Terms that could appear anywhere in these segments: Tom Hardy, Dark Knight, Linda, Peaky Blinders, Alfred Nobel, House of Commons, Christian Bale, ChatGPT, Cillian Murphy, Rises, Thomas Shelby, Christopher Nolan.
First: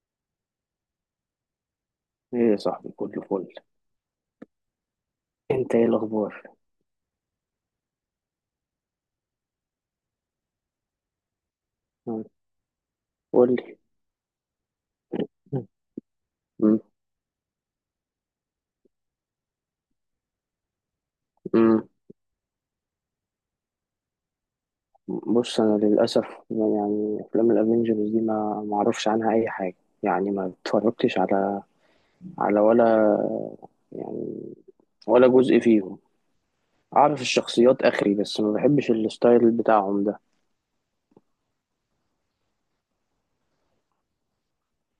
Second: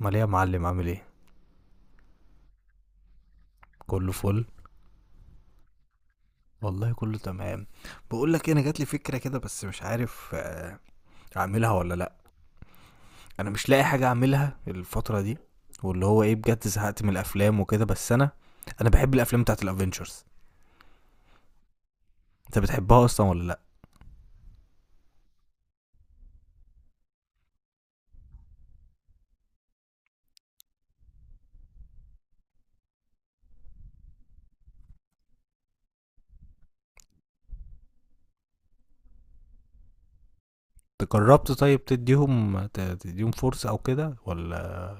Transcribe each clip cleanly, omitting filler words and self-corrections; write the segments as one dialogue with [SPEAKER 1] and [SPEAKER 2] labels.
[SPEAKER 1] امال ايه يا معلم؟ عامل ايه؟
[SPEAKER 2] ايه يا صاحبي، كله فل.
[SPEAKER 1] كله فل.
[SPEAKER 2] انت ايه الاخبار؟
[SPEAKER 1] والله كله تمام. بقول لك إيه، انا جات لي فكره كده بس مش عارف، اعملها ولا لا.
[SPEAKER 2] مم.
[SPEAKER 1] انا
[SPEAKER 2] قول
[SPEAKER 1] مش
[SPEAKER 2] لي.
[SPEAKER 1] لاقي حاجه اعملها الفتره دي،
[SPEAKER 2] مم.
[SPEAKER 1] واللي هو ايه بجد
[SPEAKER 2] مم.
[SPEAKER 1] زهقت من الافلام وكده. بس انا بحب الافلام بتاعت الافينجرز.
[SPEAKER 2] مم.
[SPEAKER 1] انت بتحبها اصلا ولا لا؟
[SPEAKER 2] بص انا للاسف يعني افلام الافينجرز دي ما اعرفش عنها اي حاجه، يعني ما اتفرجتش على ولا يعني، ولا جزء فيهم. اعرف الشخصيات اخري، بس ما بحبش الستايل بتاعهم ده.
[SPEAKER 1] أنت جربت طيب تديهم تديهم فرصه او كده ولا؟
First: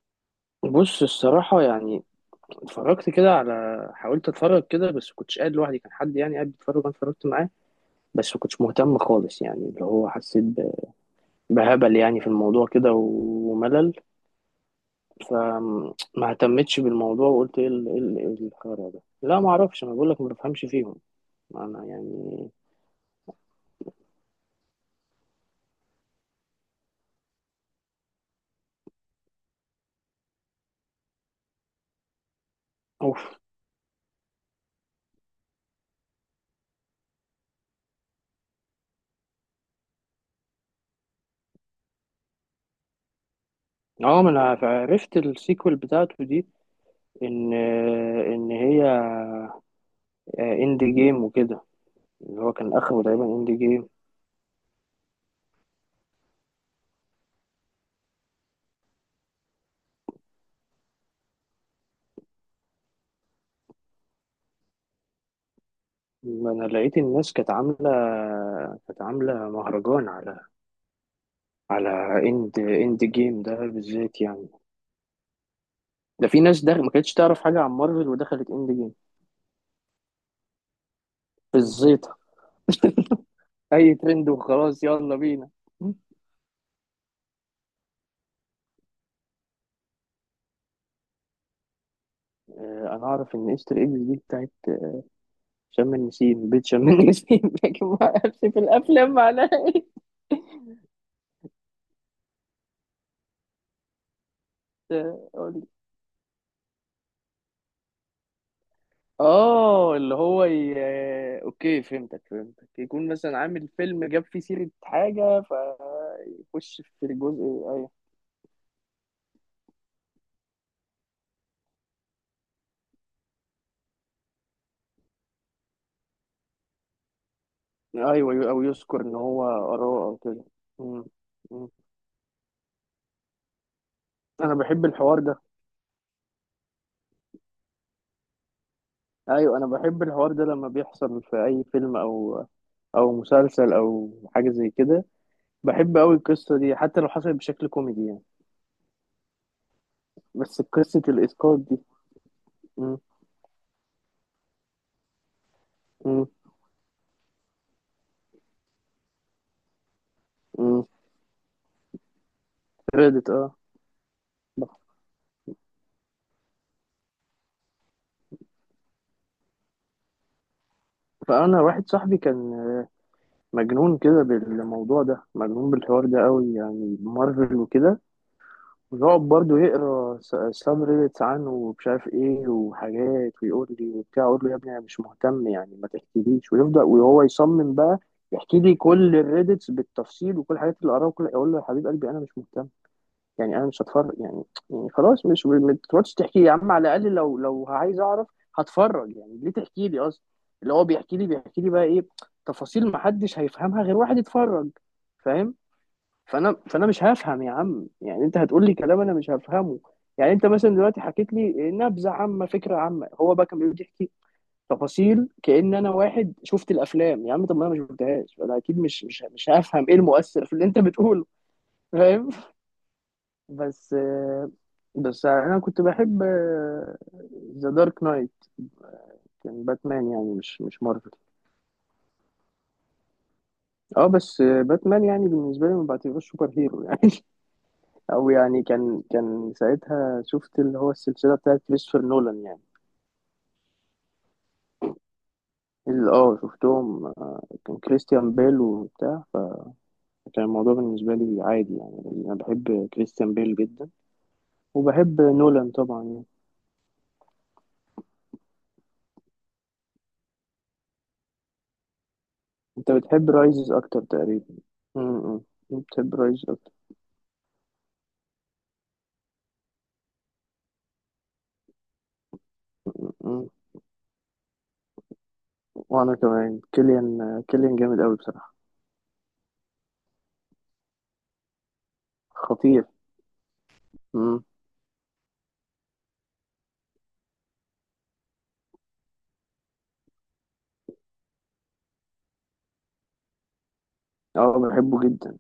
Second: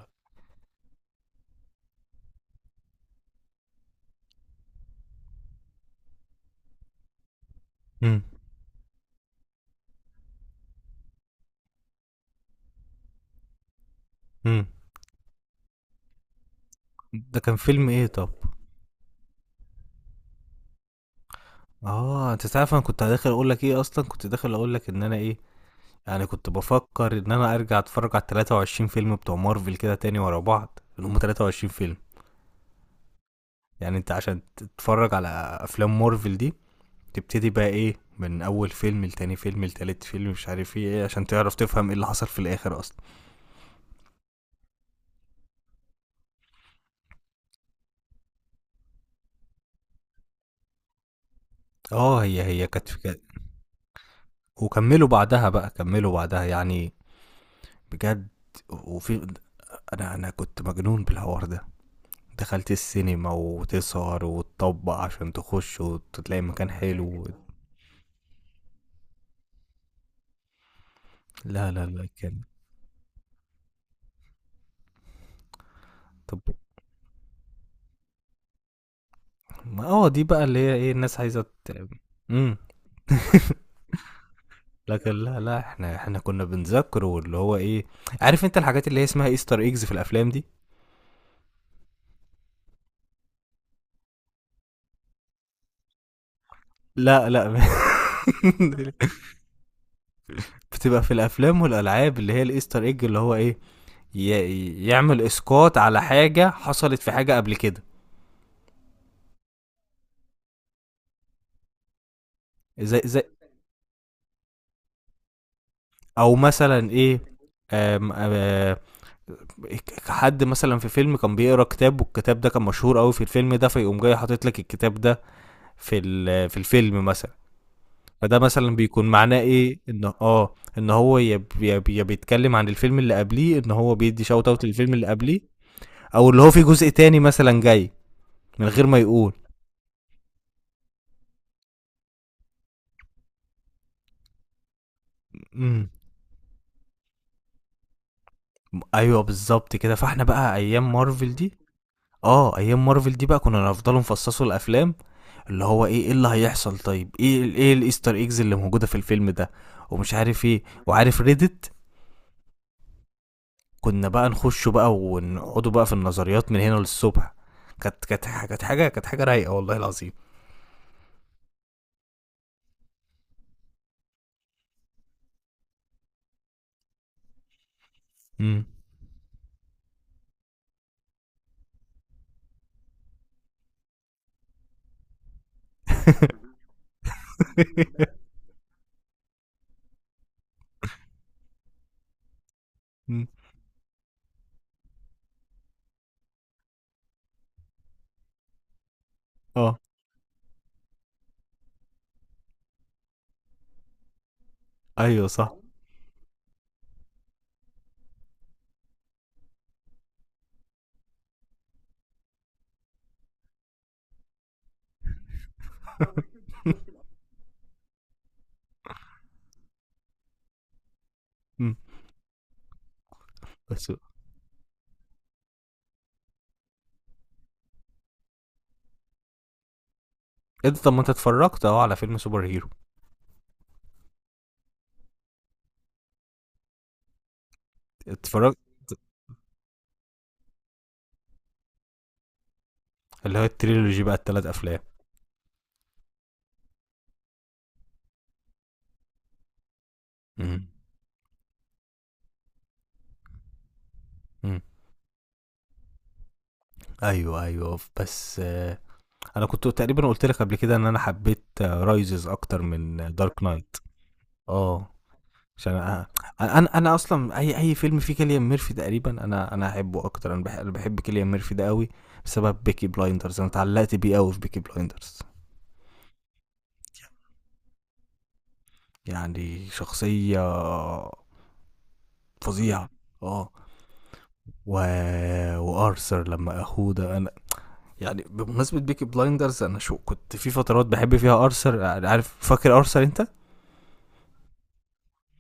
[SPEAKER 2] بص الصراحه يعني اتفرجت كده على حاولت اتفرج كده، بس كنتش قاعد لوحدي، كان حد يعني قاعد بيتفرج وانا اتفرجت معاه.
[SPEAKER 1] امم.
[SPEAKER 2] بس ما كنتش مهتم خالص، يعني اللي هو حسيت بهبل يعني في الموضوع كده وملل.
[SPEAKER 1] امم.
[SPEAKER 2] فما اهتمتش بالموضوع
[SPEAKER 1] ده كان
[SPEAKER 2] وقلت ايه
[SPEAKER 1] فيلم
[SPEAKER 2] ال- إيه
[SPEAKER 1] ايه
[SPEAKER 2] ال-
[SPEAKER 1] طب؟
[SPEAKER 2] إيه الخرا ده. لا ما اعرفش، انا بقول لك ما بفهمش فيهم. انا
[SPEAKER 1] اه، انت
[SPEAKER 2] يعني.
[SPEAKER 1] تعرف انا كنت داخل اقول لك ايه؟ اصلا كنت داخل اقول لك ان انا ايه، يعني كنت بفكر ان انا ارجع اتفرج على 23 فيلم بتوع مارفل كده تاني ورا بعض، اللي هم 23 فيلم.
[SPEAKER 2] اوف.
[SPEAKER 1] يعني انت عشان تتفرج على افلام مارفل دي، تبتدي بقى ايه من اول فيلم لتاني فيلم لتالت فيلم مش عارف ايه إيه، عشان تعرف تفهم ايه اللي حصل في الاخر اصلا.
[SPEAKER 2] اه، ما انا عرفت السيكوال بتاعته دي ان ان هي اند جيم وكده.
[SPEAKER 1] اه،
[SPEAKER 2] اللي
[SPEAKER 1] هي
[SPEAKER 2] هو
[SPEAKER 1] هي
[SPEAKER 2] كان اخره تقريبا اند جيم.
[SPEAKER 1] وكملوا بعدها بقى كملوا بعدها يعني، بجد. وفي انا كنت مجنون بالحوار ده. دخلت السينما وتسهر وتطبق عشان تخش وتلاقي
[SPEAKER 2] ما انا
[SPEAKER 1] مكان
[SPEAKER 2] لقيت
[SPEAKER 1] حلو.
[SPEAKER 2] الناس كانت عامله مهرجان على
[SPEAKER 1] لا لا
[SPEAKER 2] على
[SPEAKER 1] لا، كان.
[SPEAKER 2] اند جيم ده بالذات، يعني ده
[SPEAKER 1] طب
[SPEAKER 2] في ناس ده ما كانتش تعرف حاجه عن مارفل ودخلت اند جيم
[SPEAKER 1] ما دي بقى اللي هي ايه، الناس عايزه
[SPEAKER 2] بالزيطة.
[SPEAKER 1] امم.
[SPEAKER 2] اي ترند وخلاص،
[SPEAKER 1] لكن
[SPEAKER 2] يلا
[SPEAKER 1] لا
[SPEAKER 2] بينا.
[SPEAKER 1] لا، احنا كنا بنذاكره، واللي هو ايه، عارف انت الحاجات اللي هي اسمها ايستر ايجز في الافلام دي؟
[SPEAKER 2] انا اعرف ان قشطة اكس دي بتاعت شم النسيم بيت شم
[SPEAKER 1] لا
[SPEAKER 2] النسيم.
[SPEAKER 1] لا.
[SPEAKER 2] لكن ما اعرفش في الافلام معناها.
[SPEAKER 1] بتبقى في الافلام والالعاب، اللي هي الايستر ايج، اللي هو ايه، يعمل
[SPEAKER 2] إيه. قول لي.
[SPEAKER 1] اسقاط على حاجه حصلت في حاجه قبل كده.
[SPEAKER 2] اه، اللي هو ي... آه، اوكي، فهمتك فهمتك.
[SPEAKER 1] زي
[SPEAKER 2] يكون
[SPEAKER 1] زي
[SPEAKER 2] مثلا عامل فيلم جاب فيه سيرة حاجة
[SPEAKER 1] او
[SPEAKER 2] فيخش
[SPEAKER 1] مثلا
[SPEAKER 2] في
[SPEAKER 1] ايه.
[SPEAKER 2] الجزء. ايوه،
[SPEAKER 1] آم آم حد مثلا في فيلم كان بيقرا كتاب، والكتاب ده كان مشهور قوي في الفيلم ده، فيقوم جاي حاطط لك الكتاب ده في الفيلم مثلا. فده
[SPEAKER 2] ايوه. او
[SPEAKER 1] مثلا
[SPEAKER 2] يذكر
[SPEAKER 1] بيكون
[SPEAKER 2] ان
[SPEAKER 1] معناه
[SPEAKER 2] هو
[SPEAKER 1] ايه،
[SPEAKER 2] قراه
[SPEAKER 1] ان
[SPEAKER 2] او كده.
[SPEAKER 1] ان
[SPEAKER 2] مم.
[SPEAKER 1] هو يا ب-
[SPEAKER 2] مم.
[SPEAKER 1] يا ب- يا بيتكلم عن الفيلم اللي قبليه، ان هو بيدي شوت
[SPEAKER 2] انا
[SPEAKER 1] اوت
[SPEAKER 2] بحب
[SPEAKER 1] للفيلم اللي
[SPEAKER 2] الحوار
[SPEAKER 1] قبليه.
[SPEAKER 2] ده.
[SPEAKER 1] او اللي هو في جزء تاني مثلا جاي من غير ما يقول.
[SPEAKER 2] ايوه، انا بحب الحوار ده لما بيحصل في اي فيلم او مسلسل او حاجه زي كده.
[SPEAKER 1] امم.
[SPEAKER 2] بحب قوي القصه دي حتى لو حصلت بشكل كوميدي يعني.
[SPEAKER 1] ايوه، بالظبط كده. فاحنا بقى
[SPEAKER 2] بس
[SPEAKER 1] ايام
[SPEAKER 2] قصه
[SPEAKER 1] مارفل دي،
[SPEAKER 2] الاسقاط دي.
[SPEAKER 1] اه، ايام
[SPEAKER 2] م-
[SPEAKER 1] مارفل دي بقى كنا نفضلوا نفصصوا الافلام. اللي هو ايه، ايه اللي
[SPEAKER 2] م-
[SPEAKER 1] هيحصل، طيب ايه الايستر ايجز اللي موجوده في الفيلم ده، ومش عارف ايه،
[SPEAKER 2] م.
[SPEAKER 1] وعارف ريدت.
[SPEAKER 2] ريدت، اه.
[SPEAKER 1] كنا بقى نخش بقى ونقعدوا بقى في النظريات من هنا للصبح. كانت حاجه رايقه والله العظيم.
[SPEAKER 2] فانا واحد صاحبي كان مجنون كده بالموضوع ده، مجنون بالحوار ده قوي يعني مارفل وكده.
[SPEAKER 1] امم.
[SPEAKER 2] ويقعد برضه يقرا ساب ريدتس عنه ومش عارف ايه وحاجات، ويقول لي وبتاع، اقول له يا ابني انا مش مهتم يعني ما تحكيليش، ويبدا وهو يصمم بقى يحكي لي كل الريدتس بالتفصيل وكل الحاجات اللي قراها، وكل اقول له يا حبيب قلبي انا مش مهتم.
[SPEAKER 1] أمم.
[SPEAKER 2] يعني انا مش هتفرج يعني، يعني خلاص مش، ما تقعدش تحكي لي يا عم، على الاقل لو عايز اعرف هتفرج، يعني ليه
[SPEAKER 1] اه،
[SPEAKER 2] تحكي لي اصلا؟ اللي هو بيحكي لي بقى ايه، تفاصيل ما حدش هيفهمها غير واحد يتفرج.
[SPEAKER 1] ايوه، صح.
[SPEAKER 2] فاهم؟ فانا مش هفهم يا عم، يعني انت هتقول لي كلام انا مش هفهمه. يعني انت مثلا دلوقتي حكيت لي نبذه عامه، فكره عامه، هو بقى كان بيقعد يحكي تفاصيل كأن انا واحد شفت الافلام يا عم. طب ما انا ما شفتهاش، فانا اكيد مش هفهم ايه المؤثر في اللي انت بتقوله.
[SPEAKER 1] أمم.
[SPEAKER 2] فاهم.
[SPEAKER 1] بس
[SPEAKER 2] بس بس انا كنت بحب ذا دارك نايت. كان باتمان يعني، مش
[SPEAKER 1] انت طب ما انت
[SPEAKER 2] مارفل.
[SPEAKER 1] اتفرجت اهو على فيلم سوبر هيرو.
[SPEAKER 2] اه بس باتمان يعني بالنسبه لي ما بعتبروش سوبر هيرو يعني. او
[SPEAKER 1] اتفرجت
[SPEAKER 2] يعني كان ساعتها شفت اللي هو السلسله بتاعت كريستوفر نولان يعني.
[SPEAKER 1] اللي هو التريلوجي بقى، الثلاث افلام.
[SPEAKER 2] اللي شفتهم. كان كريستيان بيل وبتاع. كان
[SPEAKER 1] امم.
[SPEAKER 2] الموضوع بالنسبه لي عادي يعني، انا بحب كريستيان بيل جدا.
[SPEAKER 1] أمم.
[SPEAKER 2] وبحب نولان طبعا يعني.
[SPEAKER 1] ايوه ايوه، بس انا كنت تقريبا قلت لك قبل كده ان انا حبيت رايزز اكتر
[SPEAKER 2] انت
[SPEAKER 1] من
[SPEAKER 2] بتحب
[SPEAKER 1] دارك
[SPEAKER 2] رايزز
[SPEAKER 1] نايت.
[SPEAKER 2] اكتر تقريبا؟
[SPEAKER 1] اه.
[SPEAKER 2] م-
[SPEAKER 1] عشان
[SPEAKER 2] م. بتحب رايزز
[SPEAKER 1] انا اصلا اي فيلم فيه كيليان ميرفي تقريبا انا احبه اكتر. أنا بحب كيليان ميرفي ده قوي. بسبب بيكي بلايندرز انا
[SPEAKER 2] اكتر.
[SPEAKER 1] اتعلقت بيه قوي في بيكي بلايندرز.
[SPEAKER 2] وانا كمان، كيليان كيليان جامد قوي بصراحه.
[SPEAKER 1] يعني شخصية
[SPEAKER 2] خطير.
[SPEAKER 1] فظيعة. اه.
[SPEAKER 2] امم.
[SPEAKER 1] و... وارثر لما اخوه ده انا، يعني بمناسبة بيكي بلايندرز، انا شو كنت في فترات بحب فيها ارثر. يعني عارف، فاكر ارثر انت؟
[SPEAKER 2] اه، بحبه جدا.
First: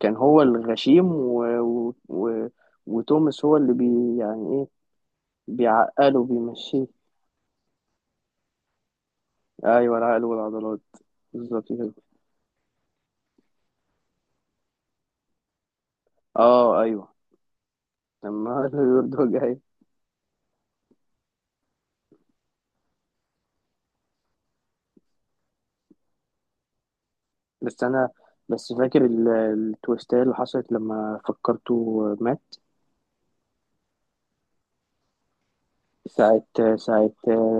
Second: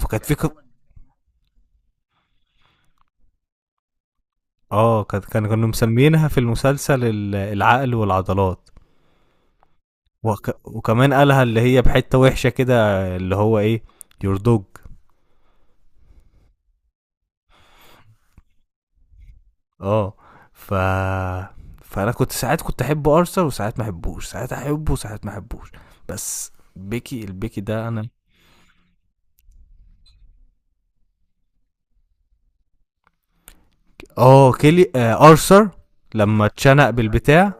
[SPEAKER 2] كان
[SPEAKER 1] في
[SPEAKER 2] هو
[SPEAKER 1] ك-
[SPEAKER 2] الغشيم. وتوماس هو اللي يعني ايه،
[SPEAKER 1] اه، كانت كان كانوا
[SPEAKER 2] بيعقله
[SPEAKER 1] مسمينها في
[SPEAKER 2] بيمشيه.
[SPEAKER 1] المسلسل العقل والعضلات.
[SPEAKER 2] ايوه، العقل والعضلات.
[SPEAKER 1] وكمان قالها اللي
[SPEAKER 2] بالظبط
[SPEAKER 1] هي
[SPEAKER 2] كده.
[SPEAKER 1] بحته وحشه كده، اللي هو ايه، يور دوج.
[SPEAKER 2] اه، ايوه، لما يرضى جاي.
[SPEAKER 1] اه. ف فانا كنت ساعات كنت احب ارثر وساعات ما احبوش، ساعات احبه وساعات ما احبوش. بس بيكي البيكي
[SPEAKER 2] بس
[SPEAKER 1] ده انا.
[SPEAKER 2] انا، بس فاكر التويستات اللي حصلت لما فكرته مات.
[SPEAKER 1] اه، كيلي آه ارثر،
[SPEAKER 2] ساعة
[SPEAKER 1] لما اتشنق
[SPEAKER 2] ساعة
[SPEAKER 1] بالبتاع.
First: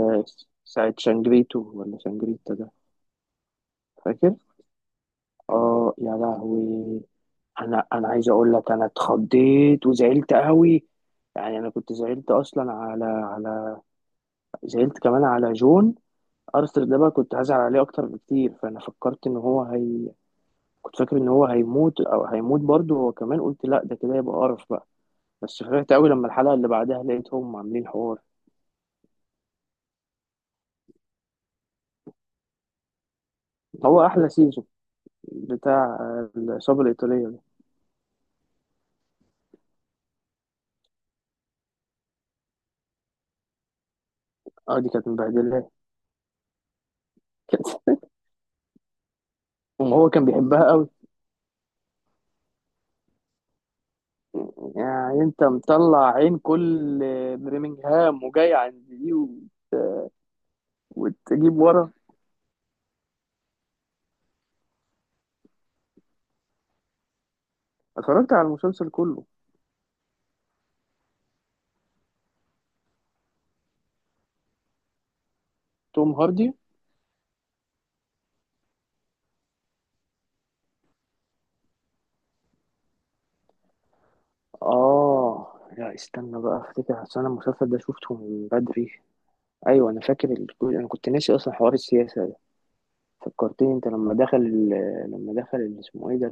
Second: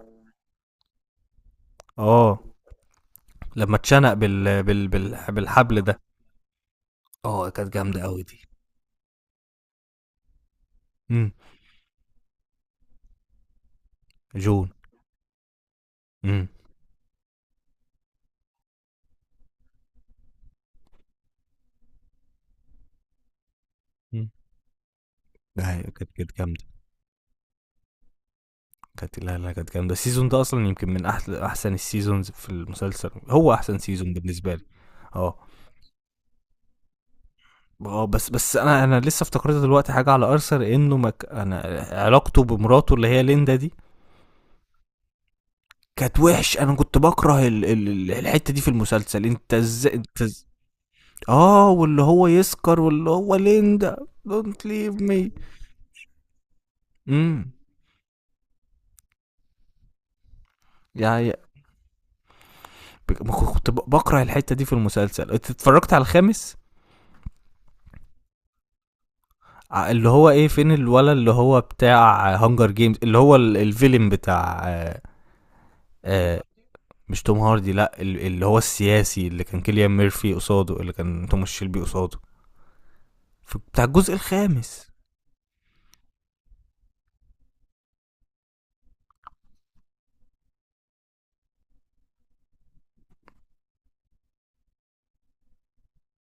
[SPEAKER 2] ساعة شانجريتو ولا
[SPEAKER 1] اه،
[SPEAKER 2] شانجريتا ده.
[SPEAKER 1] لما اتشنق
[SPEAKER 2] فاكر؟
[SPEAKER 1] بالحبل
[SPEAKER 2] اه
[SPEAKER 1] ده.
[SPEAKER 2] يا لهوي.
[SPEAKER 1] اه، كانت
[SPEAKER 2] انا
[SPEAKER 1] جامده
[SPEAKER 2] انا
[SPEAKER 1] قوي
[SPEAKER 2] عايز
[SPEAKER 1] دي.
[SPEAKER 2] اقول لك، انا اتخضيت وزعلت قوي.
[SPEAKER 1] امم.
[SPEAKER 2] يعني انا كنت زعلت اصلا على
[SPEAKER 1] جون.
[SPEAKER 2] زعلت كمان على جون.
[SPEAKER 1] امم.
[SPEAKER 2] ارثر ده بقى كنت هزعل عليه اكتر بكتير، فانا فكرت ان هو هي، كنت فاكر ان هو هيموت او هيموت برضه هو كمان، قلت لا ده كده يبقى قرف بقى. بس
[SPEAKER 1] ايوه،
[SPEAKER 2] فرحت قوي
[SPEAKER 1] كانت
[SPEAKER 2] لما
[SPEAKER 1] كانت
[SPEAKER 2] الحلقه
[SPEAKER 1] جامده.
[SPEAKER 2] اللي بعدها لقيتهم عاملين حوار.
[SPEAKER 1] كانت لا لا كانت جامدة. السيزون ده أصلا يمكن من أحسن السيزونز في المسلسل، هو أحسن
[SPEAKER 2] هو
[SPEAKER 1] سيزون
[SPEAKER 2] احلى
[SPEAKER 1] بالنسبة لي.
[SPEAKER 2] سيزون،
[SPEAKER 1] اه.
[SPEAKER 2] بتاع العصابه الايطاليه ده.
[SPEAKER 1] اه بس انا لسه افتكرت دلوقتي حاجه على ارثر انه انا، علاقته بمراته اللي هي ليندا دي
[SPEAKER 2] اه دي كانت مبهدله.
[SPEAKER 1] كانت وحش. انا كنت بكره
[SPEAKER 2] كانت-
[SPEAKER 1] الحته دي في المسلسل. انت ازاي،
[SPEAKER 2] وهو كان بيحبها قوي.
[SPEAKER 1] اه، واللي هو يسكر، واللي هو ليندا، دونت ليف
[SPEAKER 2] يعني
[SPEAKER 1] مي.
[SPEAKER 2] انت مطلع عين كل
[SPEAKER 1] امم.
[SPEAKER 2] برمنجهام وجاي عند دي.
[SPEAKER 1] يعني
[SPEAKER 2] وتجيب ورا.
[SPEAKER 1] ما كنت بكره الحته دي في المسلسل. انت اتفرجت على الخامس؟
[SPEAKER 2] اتفرجت على المسلسل كله.
[SPEAKER 1] اللي هو ايه، فين الولا اللي هو بتاع هانجر جيمز، اللي هو الفيلم بتاع آه،
[SPEAKER 2] توم
[SPEAKER 1] آه،
[SPEAKER 2] هاردي.
[SPEAKER 1] مش توم هاردي، لا، اللي هو السياسي، اللي كان كيليان ميرفي قصاده، اللي كان توماس شيلبي قصاده، بتاع الجزء الخامس.
[SPEAKER 2] اه لا، استنى بقى افتكر، اصل انا المسلسل ده شفته من بدري. ايوه، انا فاكر انا كنت ناسي اصلا حوار السياسه ده. فكرتني انت لما دخل ال- اسمه ايه ده؟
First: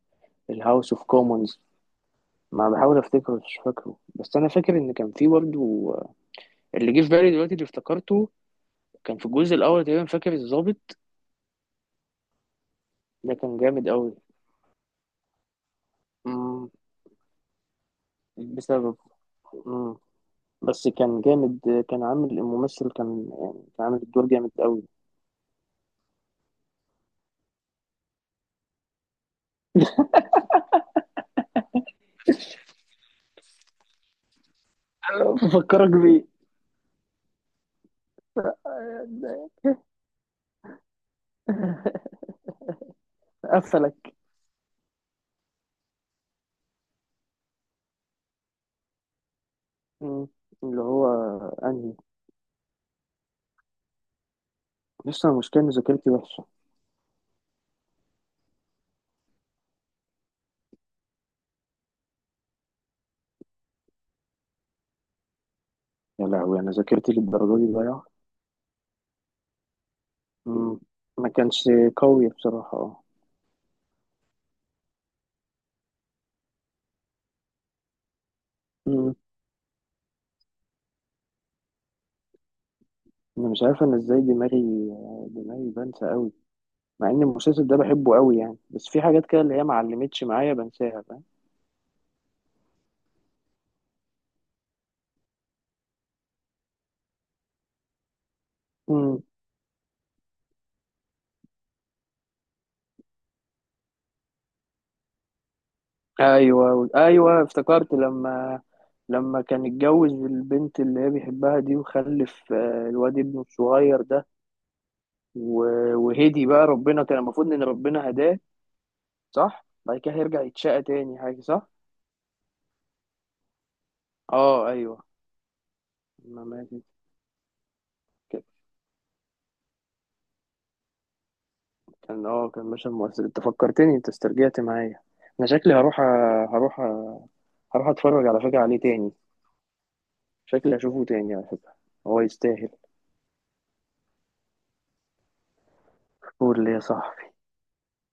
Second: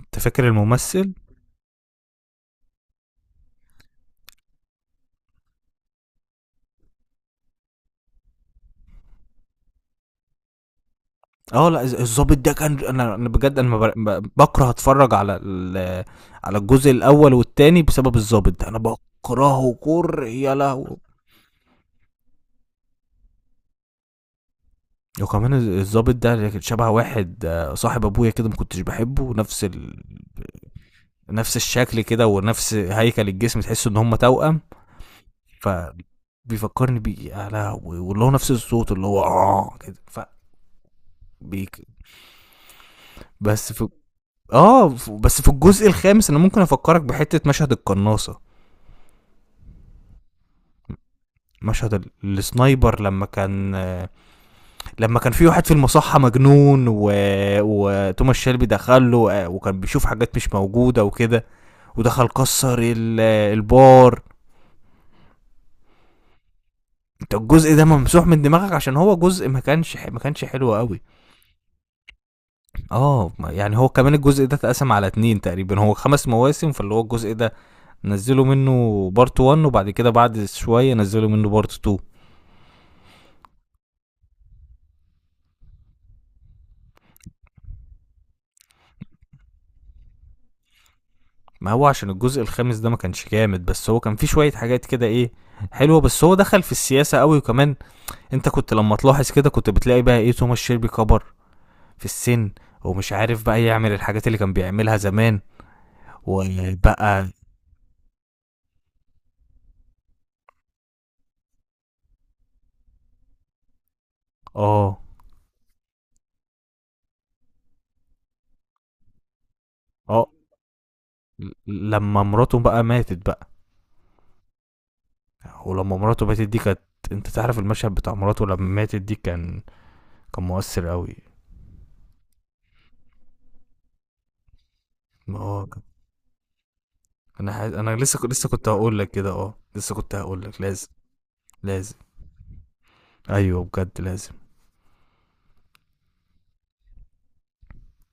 [SPEAKER 1] انت فاكر
[SPEAKER 2] الهاوس اوف
[SPEAKER 1] الممثل؟
[SPEAKER 2] كومونز. ما بحاول افتكره مش فاكره، بس انا فاكر ان كان في برضه، اللي جه في بالي دلوقتي اللي افتكرته، كان في الجزء الاول تقريبا، فاكر الضابط؟
[SPEAKER 1] اه، لا، الظابط ده كان. انا
[SPEAKER 2] ده كان
[SPEAKER 1] بجد انا ما
[SPEAKER 2] جامد
[SPEAKER 1] بر-
[SPEAKER 2] قوي.
[SPEAKER 1] ب- بكره اتفرج على على
[SPEAKER 2] مم.
[SPEAKER 1] الجزء الاول والتاني بسبب الظابط ده. انا
[SPEAKER 2] بسبب.
[SPEAKER 1] بكرهه
[SPEAKER 2] مم.
[SPEAKER 1] كره. يا
[SPEAKER 2] بس
[SPEAKER 1] لهوي.
[SPEAKER 2] كان جامد، كان عامل الممثل كان يعني كان عامل الدور جامد قوي.
[SPEAKER 1] وكمان الظابط ده شبه واحد، صاحب ابويا كده ما كنتش بحبه. نفس نفس الشكل كده ونفس هيكل الجسم، تحس ان هم توأم.
[SPEAKER 2] أنا بفكرك بيه.
[SPEAKER 1] فبيفكرني بيه يا لهوي، واللي هو نفس الصوت اللي هو اه كده. فبيك. بس في،
[SPEAKER 2] قفلك.
[SPEAKER 1] اه. بس في الجزء الخامس انا ممكن افكرك بحته مشهد القناصه،
[SPEAKER 2] مم. اللي هو انهي؟
[SPEAKER 1] مشهد السنايبر لما كان، لما
[SPEAKER 2] لسه
[SPEAKER 1] كان في
[SPEAKER 2] المشكله
[SPEAKER 1] واحد
[SPEAKER 2] ان
[SPEAKER 1] في
[SPEAKER 2] ذاكرتي
[SPEAKER 1] المصحه
[SPEAKER 2] وحشه.
[SPEAKER 1] مجنون، وتوماس شيلبي دخل له، وكان بيشوف حاجات مش موجوده وكده. ودخل كسر البار.
[SPEAKER 2] يا لهوي، انا ذاكرتي
[SPEAKER 1] انت
[SPEAKER 2] للدرجه دي
[SPEAKER 1] الجزء ده
[SPEAKER 2] ضايعه.
[SPEAKER 1] ممسوح من دماغك عشان هو جزء ما كانش حلو
[SPEAKER 2] مم.
[SPEAKER 1] قوي.
[SPEAKER 2] ما كانش قوي بصراحه، اه.
[SPEAKER 1] اه. يعني هو كمان الجزء ده اتقسم على اتنين تقريبا، هو خمس مواسم. فاللي هو الجزء ده نزلوا منه
[SPEAKER 2] مم.
[SPEAKER 1] بارت 1، وبعد كده بعد شوية نزلوا منه بارت 2.
[SPEAKER 2] انا مش عارف انا ازاي دماغي. دماغي بنسى قوي، مع ان المسلسل ده بحبه قوي يعني، بس في حاجات كده اللي هي ما علمتش معايا بنساها.
[SPEAKER 1] ما هو عشان الجزء الخامس ده ما كانش جامد، بس هو كان فيه شوية حاجات كده ايه حلوة. بس هو دخل في السياسة قوي، وكمان انت كنت لما
[SPEAKER 2] فاهم.
[SPEAKER 1] تلاحظ كده كنت بتلاقي بقى ايه، توماس شيلبي كبر في السن، ومش عارف بقى يعمل الحاجات اللي كان بيعملها زمان.
[SPEAKER 2] ايوه،
[SPEAKER 1] وبقى،
[SPEAKER 2] ايوه افتكرت لما كان اتجوز البنت اللي هي بيحبها دي، وخلف الواد ابنه الصغير ده.
[SPEAKER 1] اه.
[SPEAKER 2] وهدي بقى ربنا، كان المفروض ان ربنا هداه، صح؟ بعد كده
[SPEAKER 1] اه،
[SPEAKER 2] هيرجع يتشقى تاني حاجه، صح؟
[SPEAKER 1] لما مراته بقى ماتت بقى،
[SPEAKER 2] اه ايوه.
[SPEAKER 1] ولما مراته ماتت
[SPEAKER 2] ما
[SPEAKER 1] دي كانت،
[SPEAKER 2] ماتت.
[SPEAKER 1] انت تعرف المشهد بتاع
[SPEAKER 2] ك-
[SPEAKER 1] مراته لما ماتت دي كان، كان مؤثر قوي.
[SPEAKER 2] كان مشهد مؤثر. انت فكرتني، انت استرجعت معايا.
[SPEAKER 1] ما
[SPEAKER 2] انا
[SPEAKER 1] هو
[SPEAKER 2] شكلي
[SPEAKER 1] كان-
[SPEAKER 2] هروح أ- هروح
[SPEAKER 1] انا لسه
[SPEAKER 2] اتفرج على
[SPEAKER 1] لسه
[SPEAKER 2] فكره
[SPEAKER 1] كنت
[SPEAKER 2] عليه
[SPEAKER 1] هقول لك
[SPEAKER 2] تاني.
[SPEAKER 1] كده، اه، لسه كنت هقول لك
[SPEAKER 2] شكلي
[SPEAKER 1] لازم.
[SPEAKER 2] هشوفه تاني على فكره.
[SPEAKER 1] لازم.
[SPEAKER 2] هو يستاهل.
[SPEAKER 1] ايوه بجد لازم.
[SPEAKER 2] قول لي يا صاحبي.